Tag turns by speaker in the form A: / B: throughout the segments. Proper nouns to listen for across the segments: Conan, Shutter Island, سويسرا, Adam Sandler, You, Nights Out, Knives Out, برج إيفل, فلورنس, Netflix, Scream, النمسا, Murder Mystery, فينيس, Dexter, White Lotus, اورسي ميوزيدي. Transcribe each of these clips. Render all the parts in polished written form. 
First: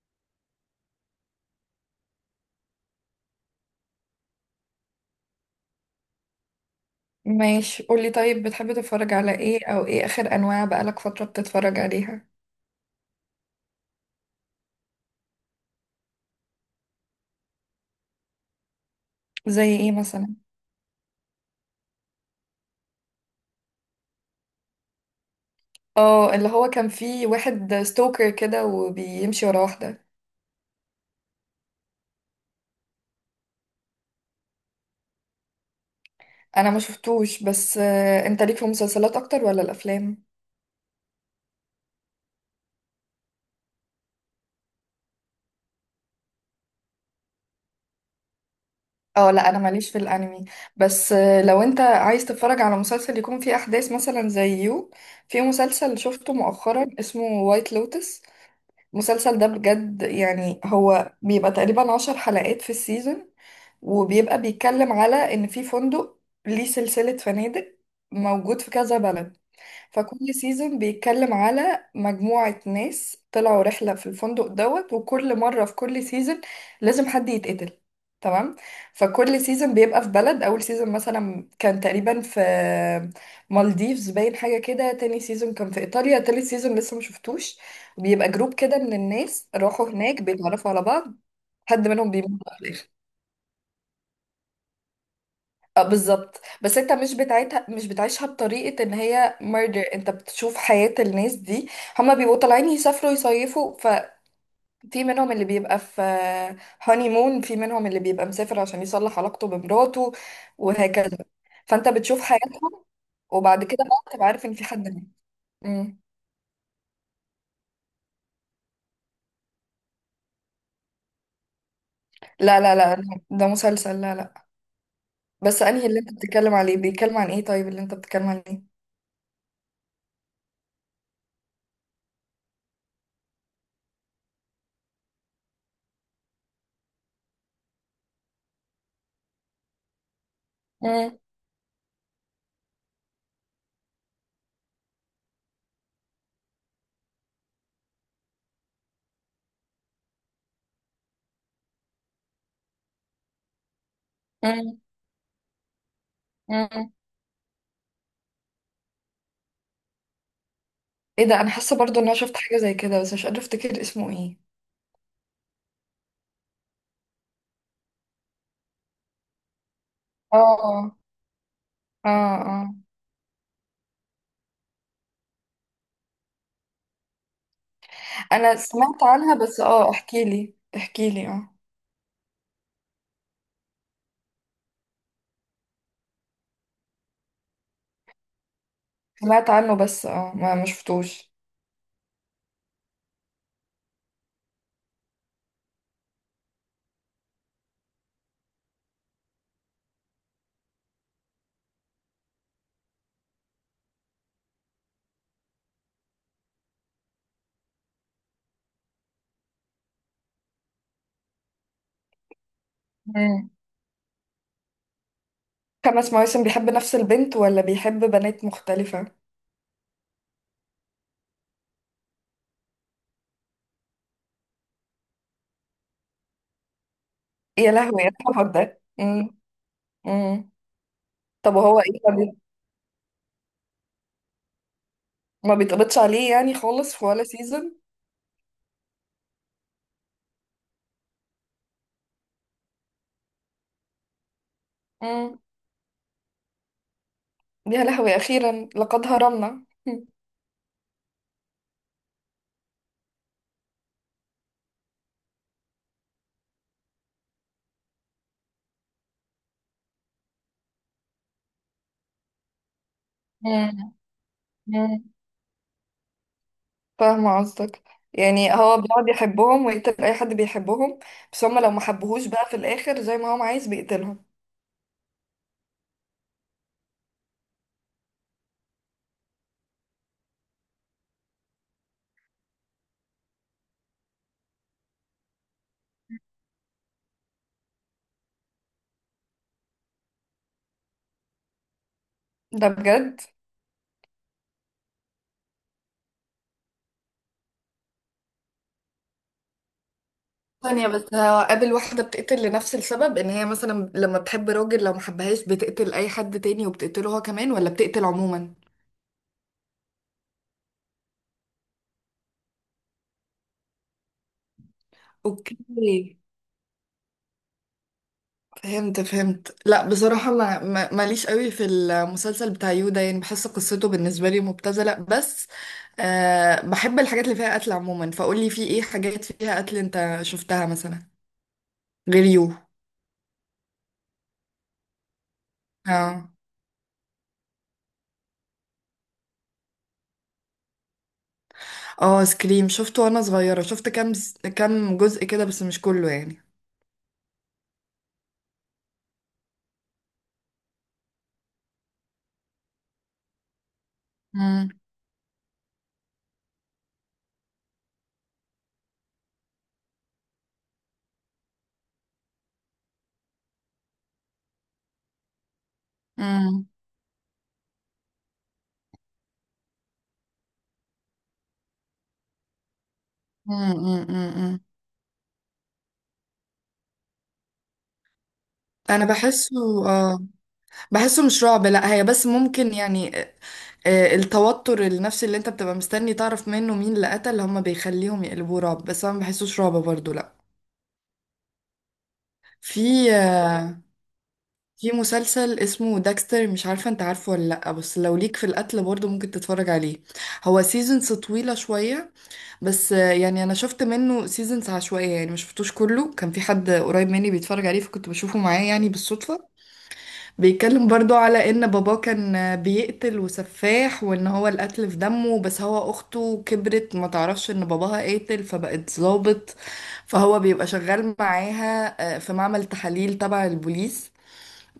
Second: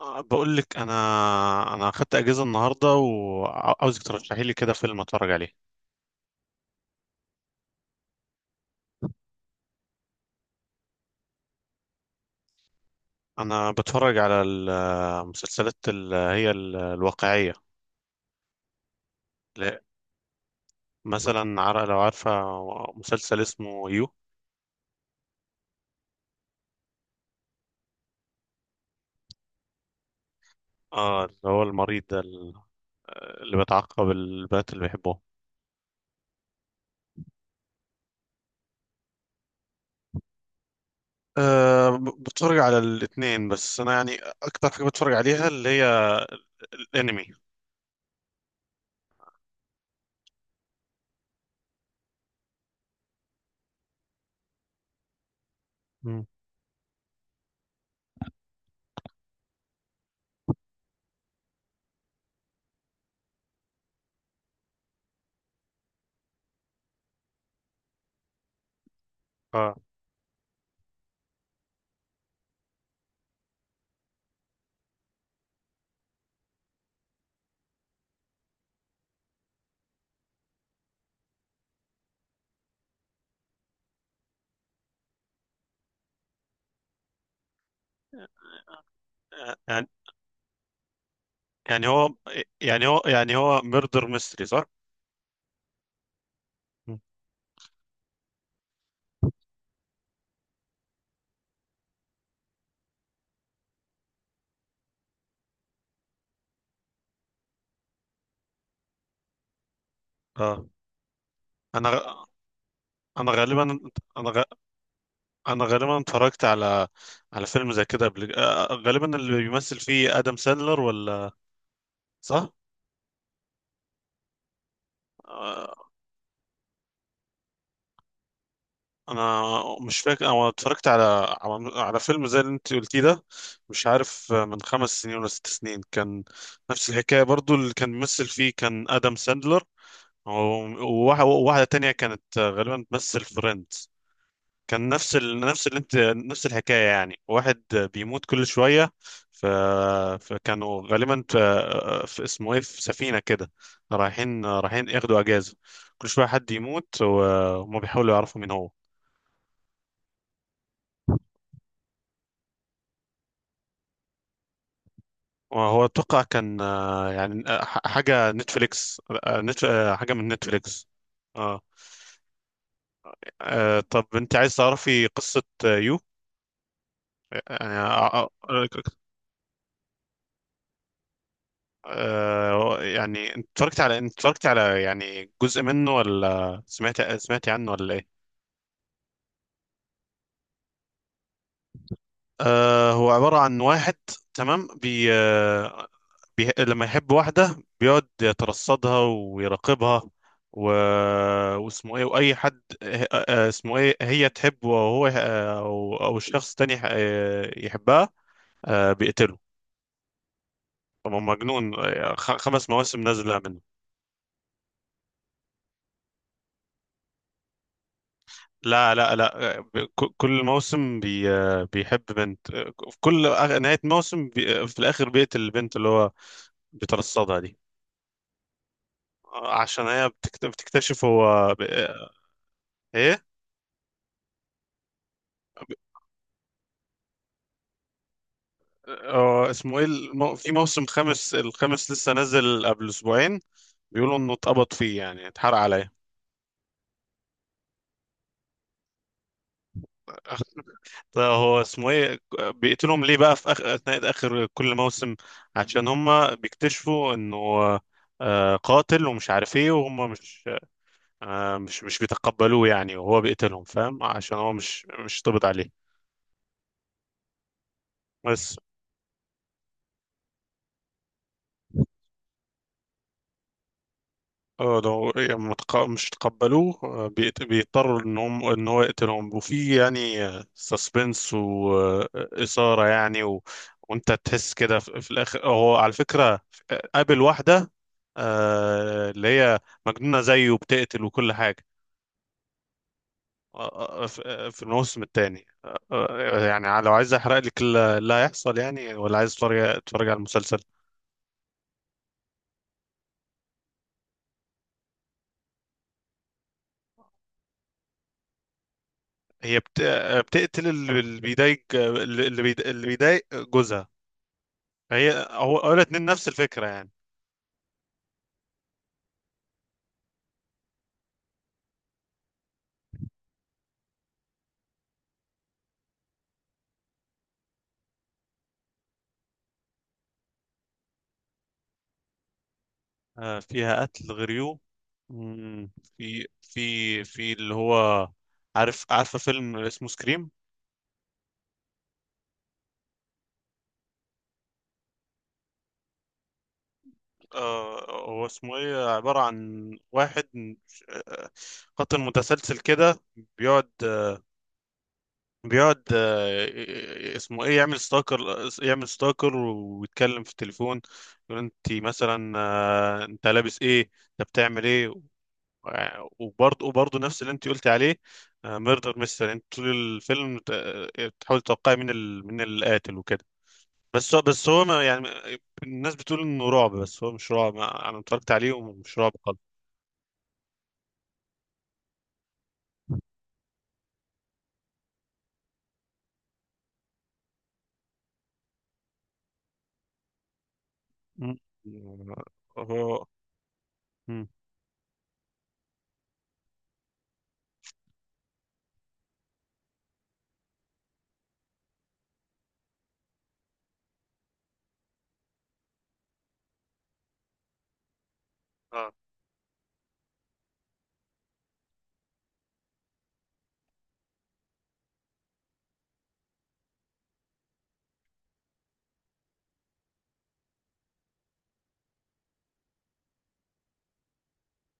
A: بقول لك انا اخدت اجازه النهارده، وعاوزك ترشحي لي كده فيلم اتفرج عليه.
B: ماشي، قولي. طيب، بتحبي تتفرج على ايه؟ او ايه اخر انواع بقالك فترة بتتفرج عليها؟
A: انا بتفرج على المسلسلات اللي هي الواقعيه.
B: زي
A: لا،
B: ايه مثلا؟
A: مثلا لو عارفه مسلسل اسمه يو.
B: اه، اللي هو كان فيه واحد ستوكر كده وبيمشي ورا واحدة.
A: اه، اللي هو المريض ده، اللي بيتعقب البنات اللي بيحبوه.
B: انا ما شفتوش. بس انت ليك في المسلسلات اكتر ولا الافلام؟
A: أه، بتفرج على الاثنين، بس انا يعني اكتر حاجه بتفرج عليها اللي هي الانمي.
B: اه لا، انا ماليش في الانمي. بس لو انت عايز تتفرج على مسلسل يكون فيه احداث مثلا زي يو، في مسلسل
A: مم.
B: شفته مؤخرا اسمه وايت لوتس. المسلسل ده بجد يعني هو بيبقى تقريبا 10 حلقات في السيزون، وبيبقى بيتكلم على ان في فندق، ليه سلسلة فنادق موجود في كذا بلد.
A: اه،
B: فكل سيزون بيتكلم على مجموعة ناس طلعوا رحلة في الفندق دوت، وكل مرة في كل سيزون لازم حد يتقتل، تمام؟ فكل سيزون بيبقى في بلد. أول سيزون مثلا كان تقريبا في مالديفز باين حاجة كده، تاني سيزون كان في إيطاليا، تالت سيزون لسه مشفتوش. بيبقى جروب كده من الناس
A: يعني
B: راحوا هناك بيتعرفوا على بعض،
A: يعني
B: حد منهم
A: هو
B: بيموت في
A: يعني
B: الآخر.
A: هو يعني هو ميردر ميستري، صح؟
B: اه بالظبط، بس انت
A: مم.
B: مش بتاعتها، مش بتعيشها بطريقة ان هي ميردر، انت بتشوف حياة الناس دي. هما بيبقوا طالعين يسافروا يصيفوا، ففي منهم اللي بيبقى في هاني مون، في منهم اللي بيبقى مسافر عشان يصلح علاقته بمراته،
A: اه،
B: وهكذا. فانت
A: انا
B: بتشوف
A: غ-
B: حياتهم،
A: انا
B: وبعد
A: غالبا
B: كده بقى تبقى
A: انا غ...
B: عارف ان في حد مات.
A: انا غالبا
B: مم.
A: اتفرجت على فيلم زي كده قبل، غالبا اللي بيمثل فيه ادم ساندلر، ولا؟ صح.
B: لا لا لا، ده مسلسل، لا لا. بس انهي
A: آه،
B: اللي انت بتتكلم عليه؟ بيتكلم عن ايه طيب اللي انت بتتكلم عليه؟
A: انا مش فاكر، انا اتفرجت على على فيلم زي اللي انت قلتيه ده. مش عارف، من 5 سنين ولا 6 سنين كان. نفس الحكايه برضو، اللي كان بيمثل فيه كان ادم ساندلر، و-
B: مم.
A: وواحده تانية كانت غالبا بتمثل فريند. كان نفس اللي انت، نفس الحكايه، يعني واحد بيموت كل شويه. ف... فكانوا غالبا في، اسمه ايه، في سفينه كده، رايحين ياخدوا اجازه، كل شويه حد
B: مم.
A: يموت وهم بيحاولوا يعرفوا مين هو.
B: ايه ده، انا حاسه برضو ان انا شفت حاجه زي كده بس مش قادره افتكر اسمه ايه.
A: وهو اتوقع كان يعني حاجه نتفليكس، آه، نت... آه، حاجه من نتفليكس.
B: اه
A: اه.
B: اه اه.
A: طب انت عايز تعرفي قصه يو؟ يعني
B: انا سمعت عنها، بس اه احكي لي احكي لي. اه
A: يعني، انت اتفرجت على، يعني، جزء منه، ولا سمعت عنه، ولا ايه؟
B: سمعت عنه، بس اه ما شفتوش.
A: هو عبارة عن واحد، تمام. بي لما يحب واحدة بيقعد يترصدها ويراقبها، و... واسمه ايه، واي حد، اسمه ايه، هي تحبه، وهو او الشخص تاني، يحبها، بيقتله. طبعا مجنون. 5 مواسم نازلة
B: مم.
A: منه.
B: 5 مواسم بيحب نفس البنت ولا بيحب بنات
A: لا،
B: مختلفه؟
A: لا، لا، كل موسم بيحب بنت. في كل نهاية موسم، في الآخر بيقتل البنت اللي هو بيترصدها دي،
B: يا لهوي يا الحوار ده. مم.
A: عشان هي
B: مم.
A: بتكتشف هو
B: طب وهو ايه،
A: ايه؟
B: ما بيتقبضش عليه يعني خالص في ولا سيزون؟
A: هو اسمه ايه، في موسم الخامس لسه نازل قبل اسبوعين. بيقولوا انه اتقبض فيه، يعني
B: مم.
A: اتحرق عليه.
B: يا لهوي، اخيرا لقد هرمنا.
A: طيب هو اسمه ايه، بيقتلهم ليه بقى في اخر كل موسم؟ عشان هم بيكتشفوا انه قاتل ومش عارف ايه، وهم مش، مش بيتقبلوه يعني، وهو بيقتلهم،
B: مم.
A: فاهم؟ عشان هو مش
B: مم.
A: مش طبط عليه.
B: فاهمة قصدك. يعني
A: بس.
B: هو بيقعد يحبهم ويقتل أي حد بيحبهم، بس هما لو ما حبوهوش بقى في الآخر زي ما هو عايز بيقتلهم.
A: اه، لو يعني، مش تقبلوه، بيضطروا ان هو يقتلهم، وفي يعني سسبنس وإثارة يعني، وانت تحس كده في الاخر. هو على فكرة قابل واحدة اللي هي مجنونة زيه وبتقتل وكل حاجة،
B: ده بجد؟
A: في الموسم الثاني. يعني لو عايز احرق لك اللي هيحصل يعني، ولا عايز تتفرج على المسلسل؟
B: ثانية بس، هو قابل واحدة بتقتل لنفس السبب؟ ان هي مثلا لما بتحب راجل لو محبهاش بتقتل اي حد تاني وبتقتله هو كمان، ولا بتقتل عموما؟
A: هي بتقتل اللي بيضايق، اللي بيضايق جوزها. هي
B: اوكي،
A: هو هو الاتنين نفس الفكرة يعني.
B: فهمت فهمت. لا بصراحة، ماليش قوي في المسلسل بتاع يودا، يعني بحس قصته بالنسبة لي مبتذلة. بس أه، بحب الحاجات اللي فيها قتل عموما. فقولي في ايه حاجات فيها قتل انت شفتها مثلا غير يو؟
A: فيها قتل غريو. مم، في
B: اه.
A: في في اللي هو، عارفة فيلم اسمه سكريم؟
B: اه سكريم، شفته وانا صغيرة، شفت كام جزء كده بس مش كله يعني.
A: هو اسمه ايه، عبارة عن واحد آه، قاتل متسلسل كده، بيقعد
B: مم.
A: بيقعد اسمه ايه، يعمل ستاكر. يعمل ستاكر ويتكلم في التليفون، يقول انت مثلا انت لابس ايه، انت بتعمل ايه. وبرضه
B: مم.
A: وبرضه نفس اللي انت قلتي عليه، ميردر مستر، انت طول الفيلم تحاول تتوقعي من القاتل وكده.
B: مم. مم. مم.
A: بس
B: مم.
A: هو ما يعني، الناس بتقول انه رعب، بس هو مش رعب. انا اتفرجت عليه ومش
B: انا
A: رعب خالص.
B: بحسه. اه، بحسه مش رعب. لا هي بس ممكن يعني التوتر النفسي اللي انت بتبقى مستني تعرف منه مين اللي قتل، هم بيخليهم يقلبوه رعب، بس انا ما بحسوش رعب برضو، لا.
A: مم.
B: في
A: هو. مم.
B: في مسلسل اسمه داكستر، مش عارفة انت عارفه ولا لا، بس لو ليك في القتل برضو ممكن تتفرج عليه. هو سيزونز طويلة شوية، بس يعني انا شفت منه سيزونز عشوائية، يعني مش شفتوش كله. كان في حد قريب مني بيتفرج عليه فكنت بشوفه معاه يعني
A: اه.
B: بالصدفة. بيتكلم برضو على ان باباه كان بيقتل وسفاح، وان هو القتل في دمه، بس هو اخته كبرت ما تعرفش ان باباها قاتل، فبقت ظابط. فهو بيبقى شغال معاها في معمل تحاليل تبع البوليس،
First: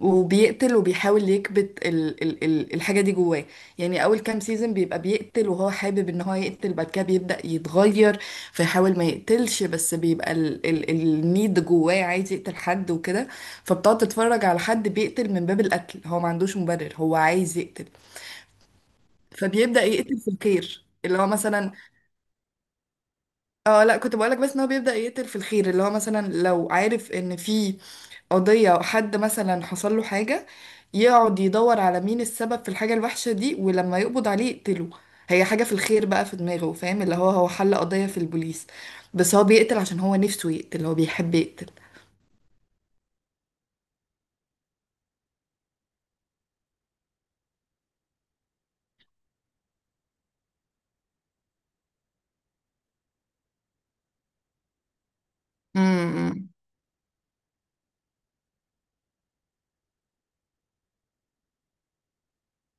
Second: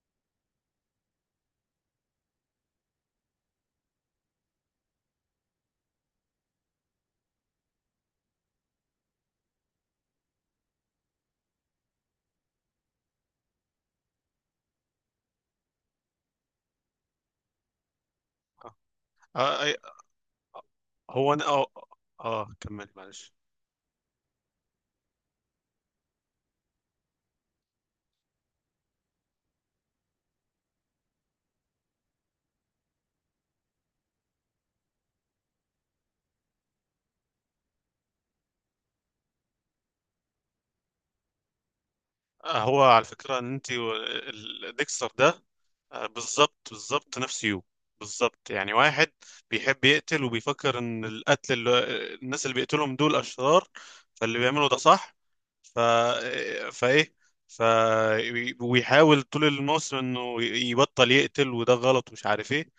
B: وبيقتل وبيحاول يكبت ال ال ال الحاجة دي جواه. يعني أول كام سيزون بيبقى بيقتل وهو حابب إن هو يقتل، بعد كده بيبدأ يتغير. فيحاول ما يقتلش، بس بيبقى ال ال النيد جواه عايز يقتل حد وكده. فبتقعد تتفرج على حد بيقتل من باب القتل، هو ما عندوش مبرر، هو عايز يقتل.
A: آه. آه، أي-
B: فبيبدأ يقتل في الخير اللي هو
A: هو انا اه.
B: مثلا.
A: اه، كمل معلش.
B: اه لا، كنت بقولك بس ان هو بيبدأ يقتل في الخير اللي هو مثلا لو عارف ان في قضية أو حد مثلا حصل له حاجة، يقعد يدور على مين السبب في الحاجة الوحشة دي، ولما يقبض عليه يقتله. هي حاجة في الخير بقى في دماغه، فاهم؟ اللي هو هو حل قضية في البوليس، بس هو بيقتل عشان هو نفسه يقتل، هو بيحب يقتل.
A: هو على فكرة، ان انت ديكستر ده بالظبط، بالظبط نفس يو. بالظبط يعني، واحد بيحب يقتل وبيفكر ان القتل، الناس اللي بيقتلهم دول اشرار، فاللي بيعملوا ده صح. ف
B: امم.
A: آه، فايه. ف. ويحاول طول الموسم انه يبطل يقتل، وده غلط ومش عارف ايه.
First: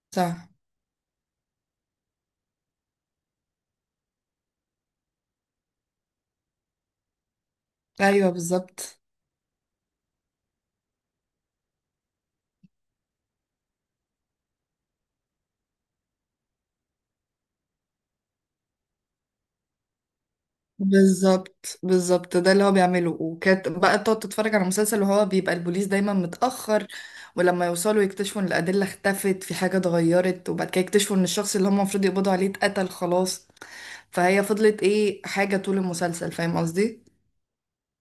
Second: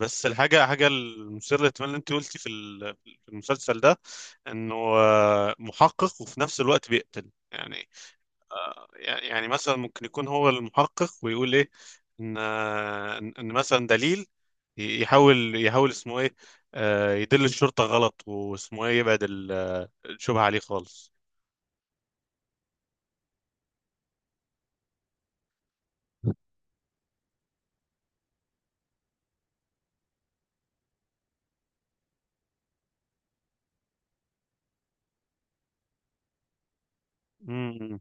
A: بس
B: صح.
A: الحاجة المثيرة للاهتمام اللي انت قلتي في في المسلسل ده، انه محقق وفي نفس الوقت بيقتل يعني.
B: ايوه، بالظبط
A: يعني مثلا ممكن يكون هو المحقق ويقول ايه، ان ان إن مثلا دليل، يحاول اسمه ايه، يدل الشرطة غلط، واسمه ايه، يبعد الشبهة عليه خالص.
B: بالظبط بالظبط، ده اللي هو بيعمله. وكانت بقى تقعد تتفرج على مسلسل وهو بيبقى البوليس دايما متأخر، ولما يوصلوا يكتشفوا ان الأدلة اختفت، في حاجة اتغيرت، وبعد كده يكتشفوا ان الشخص اللي هم المفروض يقبضوا عليه اتقتل خلاص. فهي فضلت ايه حاجة طول المسلسل، فاهم قصدي؟
A: مم.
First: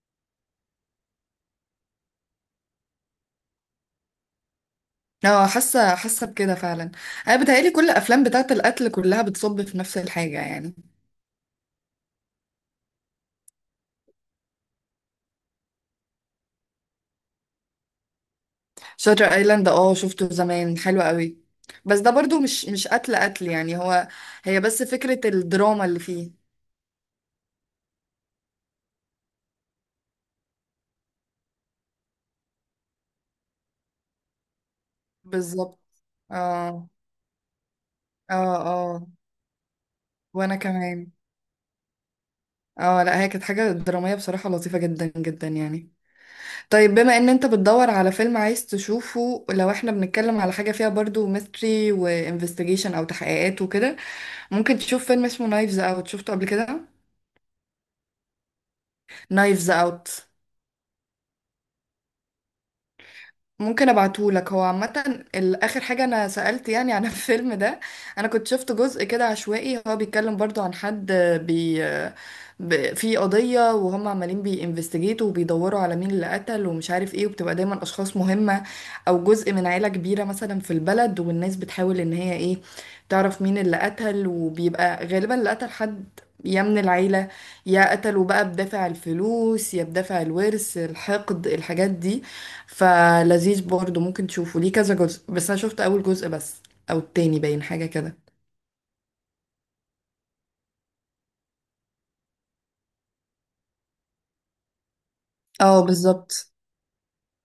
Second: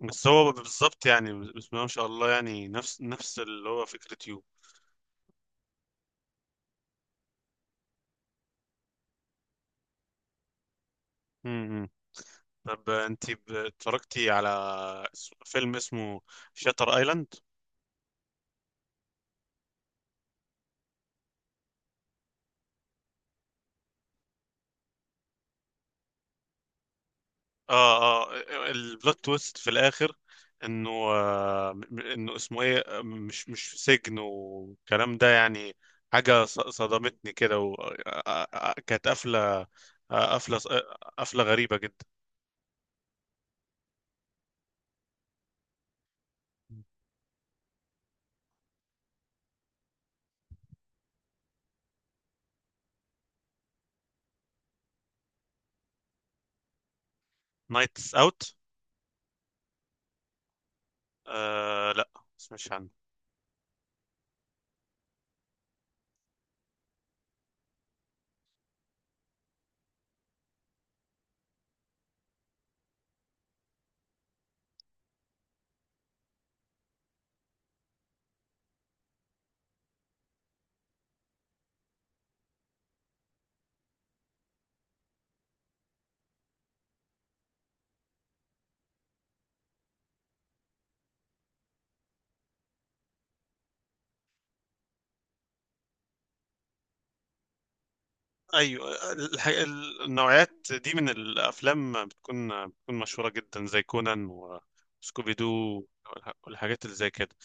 A: بس هو بالظبط يعني، بسم الله ما شاء الله، يعني نفس اللي هو فكرة يو.
B: اه، حاسة حاسة بكده فعلا. انا بتهيألي كل الافلام بتاعة القتل كلها بتصب في نفس الحاجة يعني.
A: مم. طب انت، اتفرجتي على فيلم اسمه شاتر ايلاند؟
B: شاتر ايلاند، اه شفته زمان، حلو قوي. بس ده برضو مش قتل قتل يعني، هو هي بس فكرة الدراما اللي فيه.
A: اه، اه، البلوت تويست في الاخر، انه اسمه ايه، مش في سجن والكلام ده يعني،
B: بالظبط.
A: حاجه
B: اه
A: صدمتني كده،
B: اه اه.
A: كانت قفله،
B: وانا كمان.
A: قفله غريبه جدا.
B: اه لا هي كانت حاجة درامية بصراحة لطيفة جدا جدا يعني. طيب بما ان انت بتدور على فيلم عايز تشوفه، لو احنا بنتكلم على حاجة فيها برضو ميستري وانفستيجيشن او تحقيقات وكده، ممكن تشوف فيلم اسمه نايفز اوت. شفته قبل كده؟
A: نايتس اوت؟
B: نايفز اوت.
A: لا، مش عنه.
B: ممكن ابعتهولك. هو عامة اخر حاجة انا سألت يعني عن الفيلم ده. انا كنت شفت جزء كده عشوائي، هو بيتكلم برضو عن حد بي في قضية وهم عمالين بينفستيجيتوا وبيدوروا على مين اللي قتل ومش عارف ايه، وبتبقى دايما اشخاص مهمة او جزء من عيلة كبيرة مثلا في البلد، والناس بتحاول ان هي ايه تعرف مين اللي قتل، وبيبقى غالبا اللي قتل حد يا من العيلة، يا قتلوا بقى بدافع الفلوس يا بدافع الورث، الحقد، الحاجات دي. فلذيذ برضه، ممكن تشوفه. ليه كذا جزء، بس انا شفت اول جزء بس او التاني باين حاجه كده.
A: ايوه، النوعيات دي من الافلام بتكون مشهوره جدا، زي كونان وسكوبي دو
B: اه بالظبط.
A: والحاجات اللي زي كده.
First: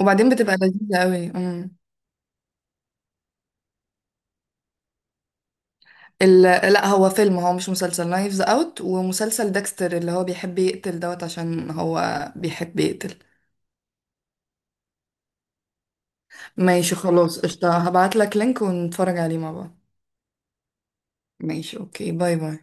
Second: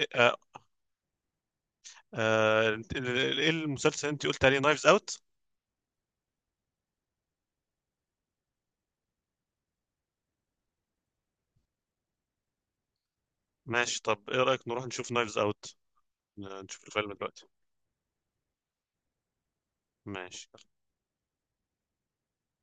B: وبعدين
A: آه،
B: بتبقى لذيذه قوي. امم.
A: ايه المسلسل اللي انت قلت عليه، نايفز اوت؟
B: ال... لا هو فيلم، هو مش مسلسل نايفز اوت. ومسلسل ديكستر اللي هو بيحب يقتل دوت عشان هو بيحب يقتل.
A: ماشي، طب ايه رأيك نروح نشوف نايفز اوت، نشوف
B: ماشي،
A: الفيلم
B: خلاص
A: دلوقتي؟
B: قشطة، هبعت لك لينك ونتفرج عليه مع بعض.
A: ماشي.
B: ماشي. اوكي، باي باي.